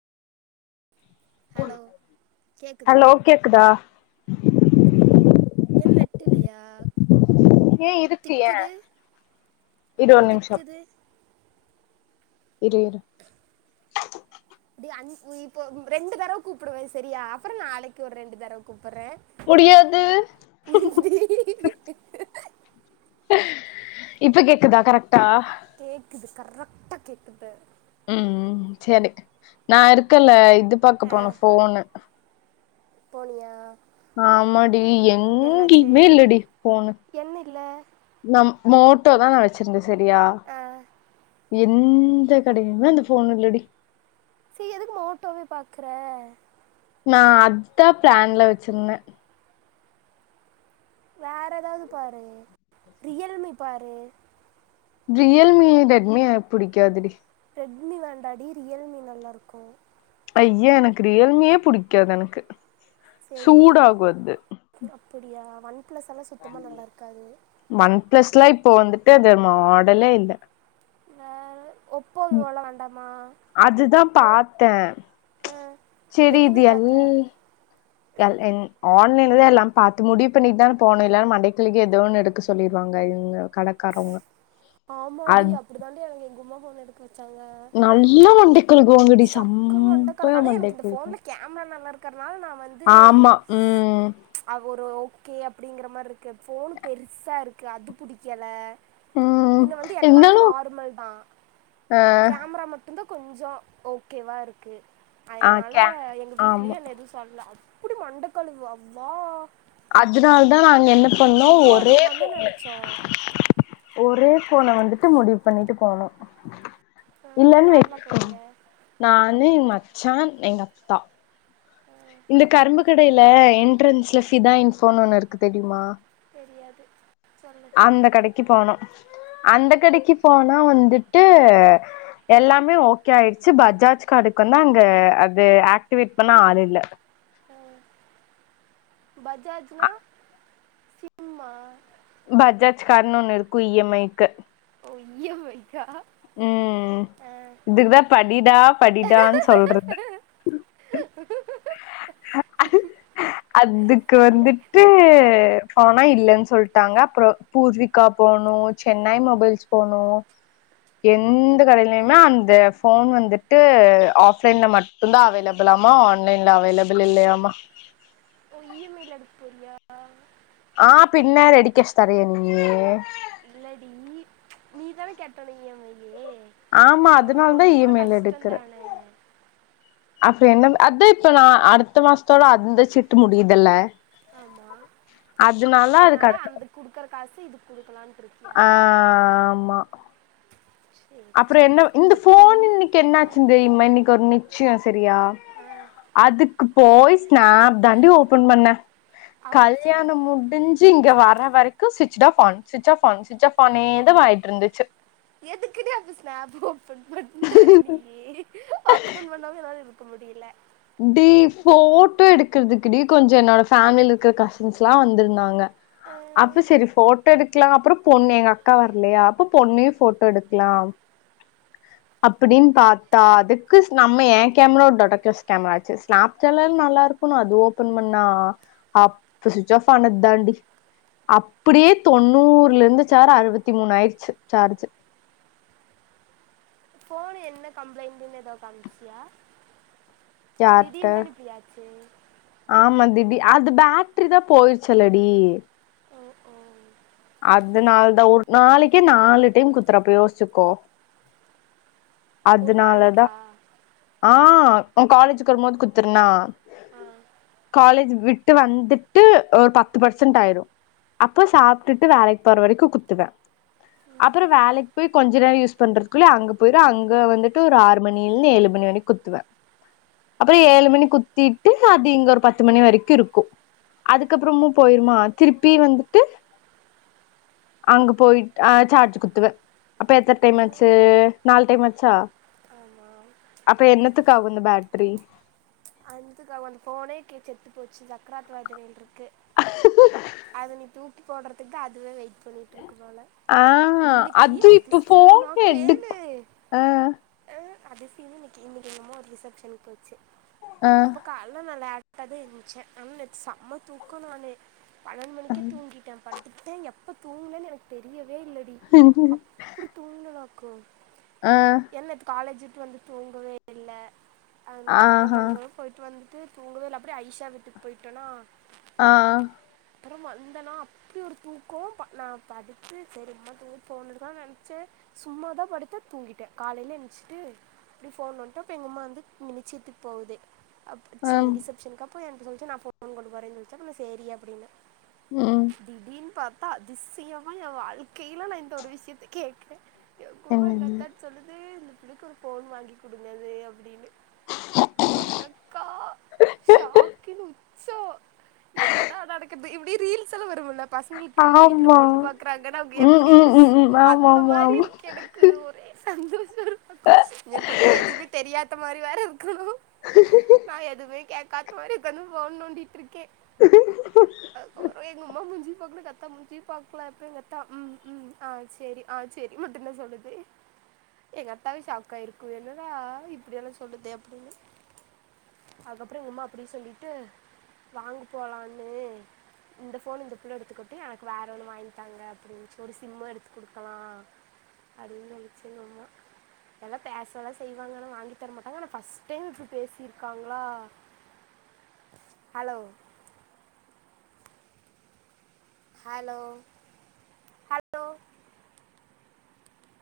hello கேட்குதா hello கேக்குதா ஓ என் நெட்டு இல்லையா ஏ இருக்கு ஏ திக்குது இரு ஒரு நிமிஷோ திக்குது இரு இரு டே அண் இப்போ ரெண்டு தடவ கூப்டுவே செரியா அப்றோம் நாளைக்கு ஒரு ரெண்டு தர்வ கூப்பேறே முடியாது இப்ப கேக்குதா கரெக்டா கேக்குது கரெக்டா கேக்குது உம் செர்க் நா இருக்கல்ல இது பாக்க ஆ போனோ ஃபோனு போனியா ஆமாடி என்னாச்சு எங்கேய்மே இல்லடி ஃபோனு என்ன இல்ல நம் மோட்டோதா நா வச்சிருந்தே செரியா ஆ எந்த கடையிலுமே அந்த ஃபோன் இல்லடி சே எதுக்கு மோட்டோவே பாக்குறே நா அத் தா பிளான்ல வச்சிருந்தே வேற எதாவது பாரு ரியல் மி பாரு ரியல் மி ரெட்மிய பிடிக்காது டி ரெட்மி வேண்டா டி ரியல் மி நல்லாருக்கு ஐயே எனக்கு ரியல்மியே பிடிக்காது எனக்கு செரி சூடாகு அது அப்டியா ஒன் பிளஸ் எல்லா சுத்தமாக நல்லா இருக்காது ஒன் பிளஸ்ல்லா இப்போ வந்துட்டு அது மாடலே இல்ல வேற ஒப்போ இதுவேல வேண்டாமா அதுதா பாத்தே ஆ செரி எங்கே இது போய் எல் பார்த்த எல் என் ஆன்லைன்ல தா எல்லா பாத்து முடிவ் பண்ணிட்டு தான போனே இல்லனா மண்டையக்கழுவி ஏதோ ஒன்னு எடுக்க சொ ல்லிருவாங்க இவ்ங்க கட ஆமாடி அப்டி தா டி எனக்கு எங்கொம்மா ஃபோன்ன எடுக்க வச்சாங்க நல்லா மண்டைக்கழுகுவாங்க டி சம் பய மண்டைய கழுவாங் கேம்மர் நல்லா இருக்கறனால நா வந் ஆமா உம் அகு ஒரு ஓகே அப்டிங்கற மாரி இருக்கு ஃபோன்னு பெருசா இருக்கு அது புடிக்கல்ல ம் பின்ன வந்து எல்லாமே இருந்தாலு நார்மல் தா ஆ கேம்ரா மட்டுதா கொஞ்சோ ஓகேவா இருக்கு ஆ அய்னால கே எங்க ஆமா வீட்லயு என்ன எது தொல்ல அப்டி மண்டக்கழுவா அவ்வா அதனால தா நாங்க என்ன பண்ணோ விவோ ஒரே எடுக்கலாம் தான் பொண்ணு நினச்சோம் ஒரே போன வந்துட்டு முடிவு பண்ணிட்டு போனோ இல்லன்னு யாரெல்லாம் வ போனீங்க நானு எங்க மச்சா எங்க அப்புதா ஆ, இந்த கரும்பு கடையில என்ட்ரன்ஸ்ல சிதாய்ன் போன்னு ஒண்ணு இருக்கு தெரியுமா தெரியாது சொல்லு அந்த கடைக்கு போனோ அந்த கடைக்கு போனா வந்துட்டு எல்லாமே ஓகே ஆயிடுச்சு பஜாஜ் கடைடுக்கு வந்தா அங்க அது ஆக்டிவேட் பண்ண ஆள் இல்ல ஆ பஜாஜ்னா சிம்மா பஜாஜ் காரண ஒண்ணு இருக்கு இ எம் ஐக்கு ஓ இ எம் ஐ கா ம் ம் இதுக்குதா படிடா படிடான்னு சொல்றது [inaudible] [inaudible] [inaudible] அதுக்கு வந்துட்டு பனோ இல்லன்னு சொல்ட்டாங்க அப்றோ பூசி க்கா போணு சென்னை மொபைல்ஸ் போணு எந்த கடையிலயுமே அந்த போன் வந்துட்டு ஆஃப்லைன்ல மட் ந்தா அவைலபிள் ஆமா ஆன்லைன்ல அவேலபிள் இல்லையாமா ஓ இ எம் யில எடுக்க போறியா ஆ ஆ பின்ன ரெடிகேஷ் தரியா நீ இல்லடி நீதானே கட்டனு இ எம் ஐ ஆமா அப்போ உனக்கு அதனால தா ஒண்ணு இ கூட எம் ஐ கஷ்டோ தானே அப்றோ என்ன அதா இப்ப நா அடுத்த மாசத்தோட அந்த சீட்டு முடியுதுல்ல ஆமா அதுக்கு அதனால அடுத்த அந்த குடுக்குற காசு இது குடுக்கலான்ட்டு இருக்கே ஆ ஆமா சரி அப்பறோ சரி என்ன இந்த இன்னைக்கு போன் இன்னைக்கு என்னாச்சுனு தெரியுமா இன்னைக்கு ஒரு நிச்சியோ செரியா அதுக்கு போய் ஸ்னாப் தாண்டி ஓபன் பண்ணே ஆஃப் ஆயிடுச்சா கல்யாணோ முடிஞ்சு இங்க வர்ற வரைக்கு சுவிட்ச் off on switch off on switch off ஆனே தா மாறிட்டு இருந்துச்சு எதுக்குடி அந்த ஸ்னாப்பு ஓபன் பண்ற நீ ஓபன் பண்ண இரு இப்ப முடியல டி போட்டோ எடுக்கறிறதுக்குடி கொஞ்சோ என்னோட ஃபேமிலில இருக்கிற கசின்ஸ் எல்லா வந்திருந்தாங்க அப்போ செரி போட்டோ எடுக்கலா அப்பறோ பொண்ணு எங்க அக்கா வர்லயா அப்ப பொண்ணையு போட்டோ எடுக்கலா அப்டின்னு பாத்தா அதுக்கு நம்ம எ கேமரா ஒரு டொடகஸ் கேமரா ஆச்சு ஸ்னாப்ஸ் எல்லா நல்லா இருக்கு அ அது ஓப்பன் பண்ணா அப்ப சுவிட்ச் ஆஃப் ஆன தாண்டி அப்டியே தொண்ணூறுல இருந்து சார் அறுபத்தி மூணு ஆயிருச்சு சார்ஜு போனு என்ன கம்ப்ளைண்டுன்னு ஏதோ காமிச்சிடியா யாத ஆச்சு ஆமா திடி அது பேட்ரி தா போயிருச்சலடி ஓ ஓ அதனால தா ஒரு நாளைக்கே நாலு டைம் குத்துறப்ப யோசிச்சுக்கோ ஒரு அதுனாலதா நாளைக்கா ஆ ஒ காலேஜுக்கு வரும் போது குத்துரனா ஆ காலேஜ் விட்டு வந்துட்டு ஒரு பத்து பர்சன்ட் ஆயிரு அப்போ சா சாப்டிட்டு வேலைக்கு போற வரைக்கு குத்துவே அப்புறோ வேலக்கு போய் கொஞ்ச நேரம் யூஸ் பண்றதுக்குள்ளே அங்க போயிரும் அங்க வந்துட்டு ஒரு ஆறு மணிலனு ஏழு மணி குத்துவ [inaudible] அப்புறோ ஏழு மணி குத்திட்டு அது இங்க ஒரு பத்து மணி வரக்கும் இருக்கு அதுக்கப்புறமும் போயிருமா திருப்பி வந்துட்டு அங்க போயிட்டு ஆ சார்ஜ் குத்துவேன் அப்ப எத்தனை டைம் ஆச்சு நாலு டைம் ஆச்சா ஆமா அப்ப என்னத்துக்கு ஆகு இந்த பேட்டரி அதுக்குந்த போனே செத்து போச்சு சக்கராத்துவாத இருக்கு இருக்கு அது நீ தூக்கி போடுறதுக்கு தான் அதுவே வெயிட் பண்ணிட்டு இருக்கு போல ஆ இன்னைக்கு அது இப்ப ஃபோன் அதிசயமா எடு கேளு ஆ ஆன் அது சீனு இன்னக்கு இன்னக்கு மாமா ரிசப்ஷனுக்கு வச்சு ஆ அப்போ கால்ல நா லேட்டாதான் எந்ச்சேன் ஆனா நேத் செம்ம தூக்கம் நானு பன்னெண்டு மணிக்கே தூங்கிட்டேன் பட்டுட்டேன் எப்ப தூங்கனனு எனக்கு தெரியவே இல்லடி [unintelligible] எப்டி தூங்குனனாக்கும் ஆ ஏன்னா நேத் காலேஜூட்டு வந்து தூங்கவே இல்லல அதனால நம்ம ஆஹா அங்க போய்ட்டு வந்துட்டு தூங்கவே இல்ல அப்டியே அயிஷா வீட்க்கு போய்ட்டனா ஆ அப்றோ வந்தனா அப்டி ஒரு தூக்கோ நான் படுத்து சரிம்மா தூங்க போவுதுன் நெனச்சே சும்மாதான் படுத்த தூங்கிட்டேன் காலல எந்ச்சிட்டு அப்டி ஃபோன் வன்ட்ட இப்போ எங்கம்மா வந்து நிச்சியத்துக்கு போவுது அப் சீ ம் ரிசப்ஷனுக் அப்போ என்ட்ட சொல்ச்சி நான் ஃபோன் கொண்டு போரேன்னு சொல்ச்சி நா சேரி அப்டின்ன ம் திடீனு பாத்தா அதிசயமா என் வாழ்க்கயில நான் இந்த ஒரு விஷயத்த கேக்றேன் எப்பவுமே என்னது அத்தாச் சொல்லுது இந்த பிள்ளக்கு ஒரு ஃபோன் வாங்கி கொடுங்கன்னு அப்டின்னு எனக்கா ஷாக்கிங் உச்சோ என்னடா நடக்குது இப்டி ரீல்ஸ் ஸா வரும்ல பசங்களுக்கு வீட்ல ஆமா பொண்ணு பாக்கராங்கன்னா அவுங்க ம் எப்டி ம் ஸ் ம் ம் ஆமா அந்த ஆமா மாதிரி ஆமா இருக்கு எனக் கு ஒரே சந்தோஷம் ஒரு பக்கம் ஒரு பக்கம் எதுமே தெரியாத மாரி வேற இருக்கணு நான் எதுமே கேக்காத மாரி உக்காந்து போன் நோண்டிட் இருக் கேன் அதுக்கப்றோ எங்க அம்மா மூஞ்சி பாக்கனு எங்ககத்தா மூஞ்சி பாக்கலாம் இப்ப எங்கத்தா ம் ம் ஆ செரி ஆ செரி மட்டுந் தான் சொல்லுது எங்க அத்தாவே ஷாக்கா ஆயிருக்கு என்னடா இப்டியெல்லாம் சொல்லுதே அப்டின்னு அதுக்கப்றோ எங்கம்மா அப்டி சொல்லிட்டு வாங்க போலான்னு இந்த போன இந்த புள்ள எடுத்துக்குட்டு எனக்கு வேற ஒன்னு வாங்கித் தாங்க அப்டின்னுச்சு ஒரு சிம்ம எடுத்து குடுக்கலா அது மேரி சொல்லுச்சி எங்கம்மா எல்லாம் பேச தான் செய்வாங்க ஆனா வாங்கி தர மாட்டாங்க ஆனா பஸ்ட் டைம் இப்ப பேசி இருக் ருக்காங்களா ஹலோ ஹலோ ஹலோ